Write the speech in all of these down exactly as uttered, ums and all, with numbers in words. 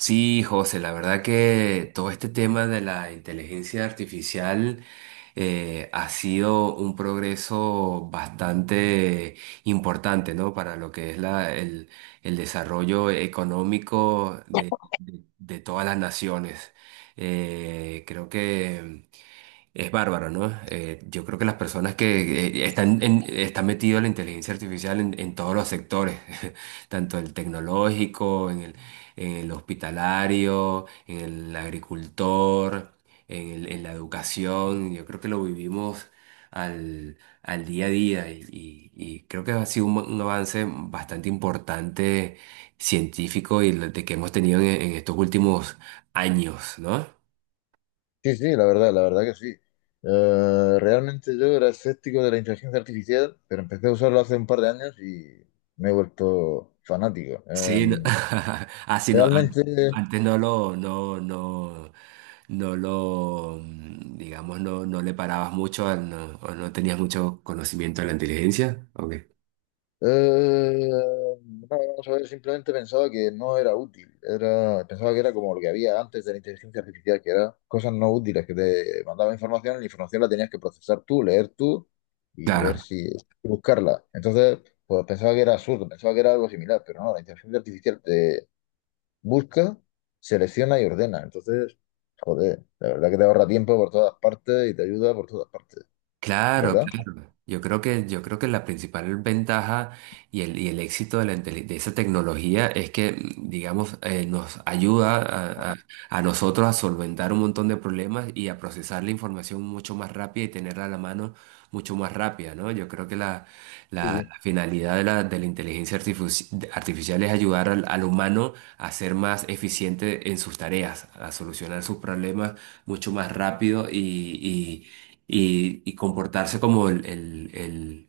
Sí, José, la verdad que todo este tema de la inteligencia artificial eh, ha sido un progreso bastante importante, ¿no? Para lo que es la, el, el desarrollo económico de, de- de todas las naciones. Eh, creo que es bárbaro, ¿no? Eh, yo creo que las personas que eh, están, en, están metidas en la inteligencia artificial en, en todos los sectores, tanto el tecnológico, en el, en el hospitalario, en el agricultor, en el- en la educación, yo creo que lo vivimos al, al día a día y, y- y creo que ha sido un, un avance bastante importante científico y lo de que hemos tenido en en estos últimos años, ¿no? Sí, sí, la verdad, la verdad que sí. Eh, realmente yo era escéptico de la inteligencia artificial, pero empecé a usarlo hace un par de años y me he vuelto fanático. Sí, Eh, no. Ah, sí, no, an- realmente, antes no lo, no, no, no lo, mm, digamos, no, no le parabas mucho al- no- o no tenías mucho conocimiento de la inteligencia. Ok, eh, no, vamos a ver, simplemente pensaba que no era útil. Era, pensaba que era como lo que había antes de la inteligencia artificial, que era cosas no útiles, que te mandaba información y la información la tenías que procesar tú, leer tú y ver claro. si buscarla. Entonces, pues pensaba que era absurdo, pensaba que era algo similar, pero no, la inteligencia artificial busca, selecciona y ordena. Entonces, joder, la verdad que te ahorra tiempo por todas partes y te ayuda por todas partes, Claro, ¿verdad? claro. Yo creo que, yo creo que la principal ventaja y el, y el éxito de, la, inteli- de esa tecnología es que, mm, digamos, eh, nos ayuda a, a- a nosotros a solventar un montón de problemas y a procesar la información mucho más rápida y tenerla a la mano mucho más rápida, ¿no? Yo creo que la, la- Sí, la finalidad de la, de la inteligencia artifici- artificial es ayudar al, al humano a ser más eficiente en sus tareas, a solucionar sus problemas mucho más rápido y y, y comportarse como el, el- el-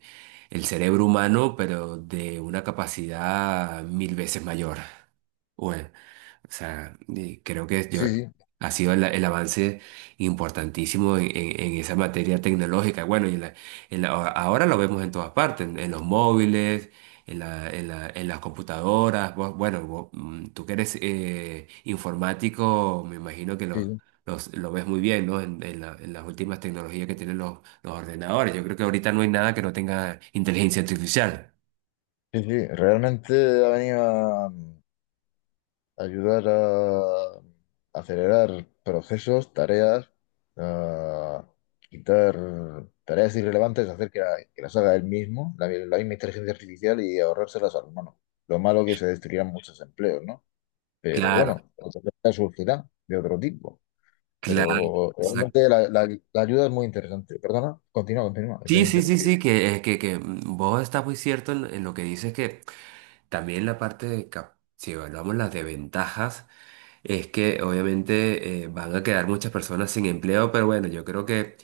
el cerebro humano, pero de una capacidad mil veces mayor. Bueno. O sea, y creo que yo, sí, sí, ha sido el, el avance importantísimo en, en- en esa materia tecnológica. Bueno, y en la- en la- ahora lo vemos en todas partes, en, en los móviles, en la- en la- en las computadoras. Vos- bueno, vos, mm, tú que eres eh, informático, me imagino que sí, lo, sí, los- lo ves muy bien, ¿no? En, en la- en las últimas tecnologías que tienen los, los ordenadores. Yo creo que ahorita no hay nada que no tenga inteligencia artificial. sí, sí, sí. Realmente ha venido a a ayudar a acelerar procesos, tareas, a quitar tareas irrelevantes, hacer que, la- que las haga él mismo, la, la misma inteligencia artificial y ahorrárselas al humano. Lo malo que se destruirán muchos empleos, ¿no? Pero Claro, bueno, otras surgirán de otro tipo. claro. Pero realmente la, la- la ayuda es muy interesante. Perdona, continúa, continúa, que te Sí, he sí, sí, interrumpido. sí, que, eh, que, que mm, vos estás muy cierto en, en lo que dices que también la parte de, cap- si evaluamos las desventajas, es que obviamente eh, van a quedar muchas personas sin empleo, pero bueno, yo creo que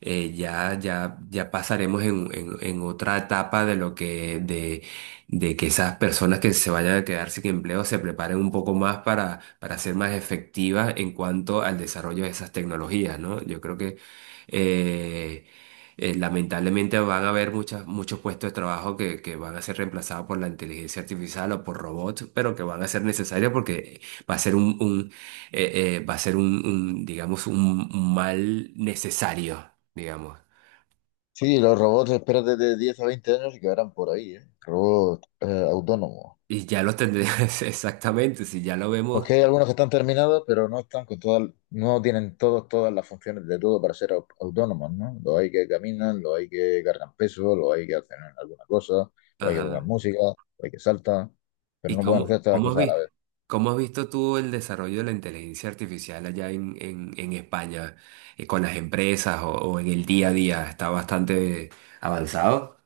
eh, ya, ya, ya pasaremos en, en- en otra etapa de lo que, de, de que esas personas que se vayan a quedar sin empleo se preparen un poco más para, para ser más efectivas en cuanto al desarrollo de esas tecnologías, ¿no? Yo creo que... eh, eh, lamentablemente van a haber muchas, muchos puestos de trabajo que, que van a ser reemplazados por la inteligencia artificial o por robots, pero que van a ser necesarios porque va a ser un, un, eh, eh, va a ser un, un, digamos, un un mal necesario, digamos. Sí, los robots, espérate de diez a veinte años y quedarán por ahí, ¿eh? Robots eh, autónomos. Y ya lo tendrías exactamente, si ya lo vemos. Porque hay algunos que están terminados, pero no están con todas, no tienen todos, todas las funciones de todo para ser au- autónomos, ¿no? Los hay que caminan, los hay que cargan peso, los hay que hacen alguna cosa, los hay que Ajá. tocar música, los hay que saltan, ¿Y pero no pueden hacer cómo, todas las cómo has cosas a la visto, vez. cómo has visto tú el desarrollo de la inteligencia artificial allá en, en, en España, eh, con las empresas o, o en el día a día? ¿Está bastante avanzado?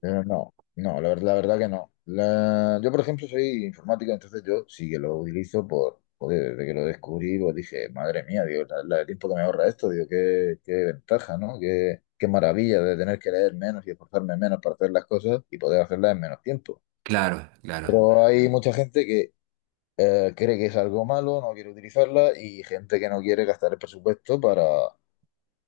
Pero no, no, la, ver- la verdad que no. La- yo, por ejemplo, soy informático, entonces yo sí que lo utilizo por, joder, desde que lo descubrí, pues dije, madre mía, digo, la, la- el tiempo que me ahorra esto, digo, qué, qué ventaja, ¿no? Qué, qué maravilla de tener que leer menos y esforzarme menos para hacer las cosas y poder hacerlas en menos tiempo. Claro, claro. Pero hay mucha gente que eh, cree que es algo malo, no quiere utilizarla y gente que no quiere gastar el presupuesto para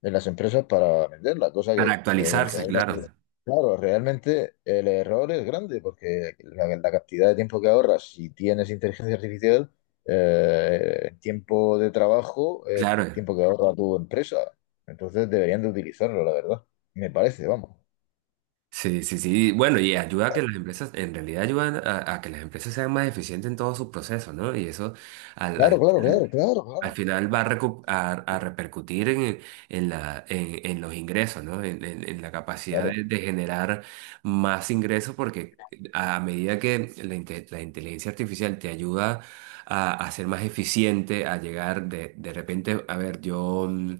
de las empresas para venderla, cosa Para que, eh, actualizarse, realme- claro. claro, realmente el error es grande porque la, la cantidad de tiempo que ahorras si tienes inteligencia artificial, eh, el tiempo de trabajo es Claro. tiempo que ahorra tu empresa. Entonces deberían de utilizarlo, la verdad. Me parece, vamos. Sí, sí, sí. Bueno, y ayuda a que las empresas, en realidad ayudan a, a que las empresas sean más eficientes en todo su proceso, ¿no? Y eso al, Claro, al, claro, claro, claro, al claro, final va a, recu- a- a repercutir en, en la, en, en los ingresos, ¿no? En, en- en la capacidad claro. de, de generar más ingresos porque a medida que la, inte- la inteligencia artificial te ayuda a, a ser más eficiente, a llegar de, de repente, a ver, yo, mm,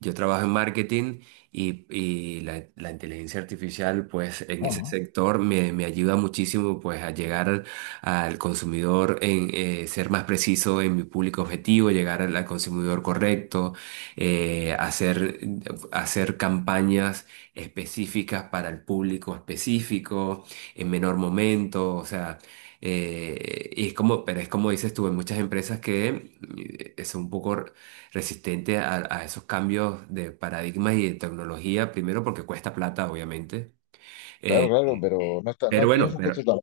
yo trabajo en marketing. Y, y la, la inteligencia artificial, pues en ese Ajá. sector me, me ayuda muchísimo pues a llegar al consumidor, en eh, ser más preciso en mi público objetivo, llegar al, al consumidor correcto, eh, hacer, hacer campañas específicas para el público específico, en menor momento, o sea, eh, y es como, pero es como dices tú, en muchas empresas que eh, son un poco resistente a, a esos cambios de paradigmas y de tecnología, primero porque cuesta plata, obviamente. Claro, Eh, claro, pero no está, no, pero no es bueno, un costo pero tan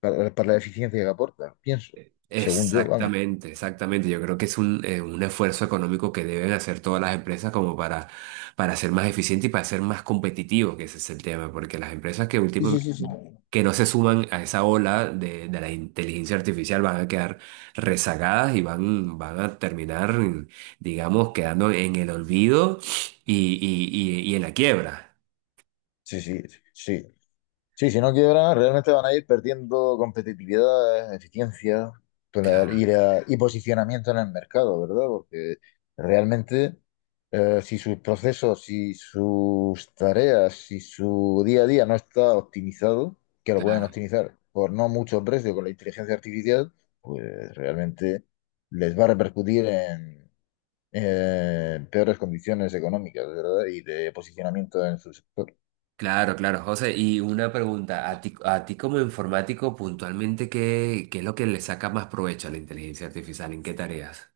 para, para la eficiencia que aporta, pienso, según yo, vamos. exactamente, exactamente. Yo creo que es un, eh, un esfuerzo económico que deben hacer todas las empresas como para, para ser más eficientes y para ser más competitivos, que ese es el tema, porque las empresas que Sí, último- sí, sí, sí. que no se suman a esa ola de, de la inteligencia artificial van a quedar rezagadas y van, van a terminar, digamos, quedando en el olvido y, y, y, y en la quiebra. Sí, sí, sí. Sí, si no quiebran, realmente van a ir perdiendo competitividad, eficiencia tola- Claro, y, la- y posicionamiento en el mercado, ¿verdad? Porque realmente eh, si sus procesos, si sus tareas, si su día a día no está optimizado, que lo pueden claro. optimizar por no mucho precio con la inteligencia artificial, pues realmente les va a repercutir en, en peores condiciones económicas, ¿verdad? Y de posicionamiento en su sector. Claro, claro, José. Y una pregunta, a ti, a ti como informático, puntualmente, ¿qué, qué es lo que le saca más provecho a la inteligencia artificial? ¿En qué tareas?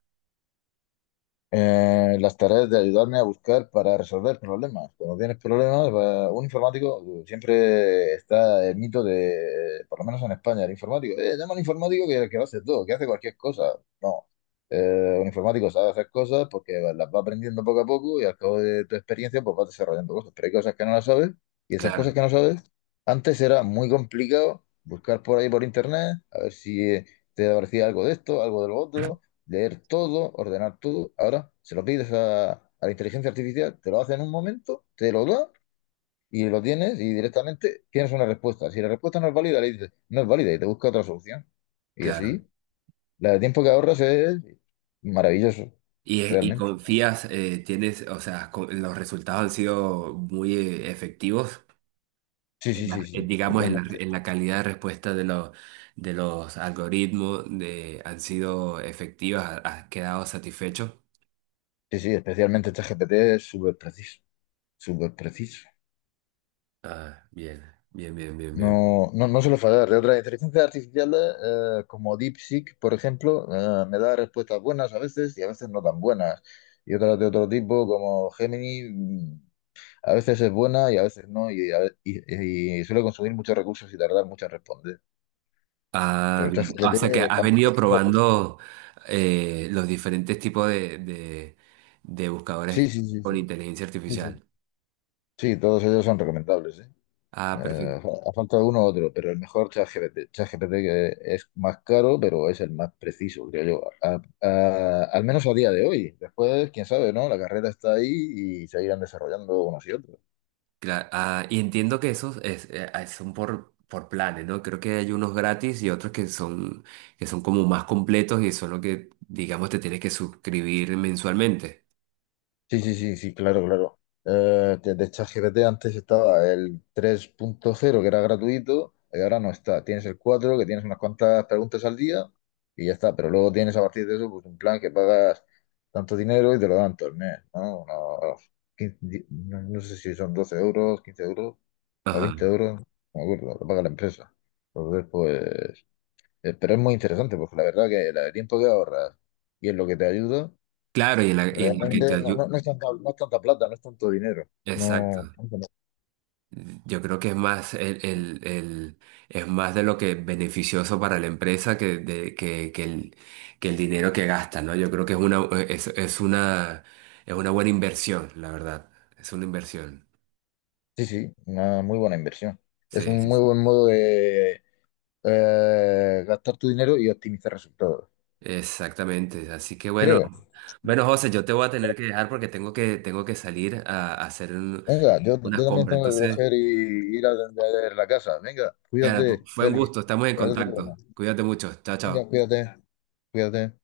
Eh, las tareas de ayudarme a buscar para resolver problemas. Cuando tienes problemas, va- un informático siempre está el mito de, eh, por lo menos en España, el informático. Eh, llama al informático que, que lo hace todo, que hace cualquier cosa. No. Eh, un informático sabe hacer cosas porque las va aprendiendo poco a poco y al cabo de tu experiencia pues vas desarrollando cosas. Pero hay cosas que no las sabes y esas Claro, cosas que no sabes, antes era muy complicado buscar por ahí por internet, a ver si eh, te aparecía algo de esto, algo de lo otro, leer todo, ordenar todo. Ahora se lo pides a, a la inteligencia artificial, te lo hace en un momento, te lo da y lo tienes y directamente tienes una respuesta. Si la respuesta no es válida, le dices, no es válida y te busca otra solución. Y claro. así, la de tiempo que ahorras es maravilloso, Y, eh, y realmente. confías, eh, tienes, o sea, co- los resultados han sido muy eh, efectivos, Sí, en sí, la- sí, eh, sí, digamos, en la, totalmente. en la calidad de respuesta de los, de los algoritmos, de, han sido efectivas, ha- ¿has quedado satisfecho? Sí, sí, especialmente este G P T es súper preciso, súper preciso. Ah, bien, bien, bien, bien, bien. No, no, no suele fallar. La otra inteligencia artificial, eh, como DeepSeek, por ejemplo, eh, me da respuestas buenas a veces y a veces no tan buenas. Y otras de otro tipo, como Gemini, mm, a veces es buena y a veces no, y, a ve- y- y suele consumir muchos recursos y tardar mucho en responder. Ah, Pero bien. O ChatGPT sea que has está. venido probando eh, los diferentes tipos de, de- de Sí, buscadores sí, sí, con sí, inteligencia sí, sí. artificial. Sí, todos ellos son recomendables, ¿eh? Ah, Eh, perfecto. Ha faltado uno u otro, pero el mejor ChatGPT. ChatGPT que es más caro, pero es el más preciso, creo yo. A- a- al menos a día de hoy. Después, quién sabe, ¿no? La carrera está ahí y se irán desarrollando unos y otros. Cla- ah, y entiendo que esos es- eh, ah, son por, por planes, ¿no? Creo que hay unos gratis y otros que son, que son como más completos y son los que, digamos, te tienes que suscribir mensualmente. Sí, sí, sí, sí, claro, claro. Eh, de de ChatGPT antes estaba el tres punto cero que era gratuito y ahora no está. Tienes el cuatro que tienes unas cuantas preguntas al día y ya está. Pero luego tienes a partir de eso pues un plan que pagas tanto dinero y te lo dan todo el mes, ¿no? Unos quince di- no no sé si son doce euros, quince euros o Ajá. veinte euros, no me acuerdo, lo paga la empresa. Entonces, pues, eh, pero es muy interesante porque la verdad que el tiempo que ahorras y en lo que te ayuda. Claro, y en la, y en lo Realmente que te increíble. No, ayuda. no- no es tanta, no es tanta plata, no es tanto dinero. Exacto. No, tanto no. Yo creo que es más el, el- el- es más de lo que beneficioso para la empresa que, de- que, que el, que el dinero que gasta, ¿no? Yo creo que es una, es, es una, es una buena inversión, la verdad. Es una inversión. Sí, sí, una muy buena inversión. Es Sí, un sí, muy sí. buen modo de eh, gastar tu dinero y optimizar resultados. Exactamente. Así que bueno, Creo. bueno, José, yo te voy a tener que dejar porque tengo que, tengo que salir a, a hacer un- Venga, yo, yo unas también compras. tengo que Entonces, coger y ir a atender la casa. Venga, ya, cuídate, fue un Félix. gusto, estamos en Que vaya todo bien. contacto. Cuídate mucho. Chao, Venga, chao. cuídate, cuídate.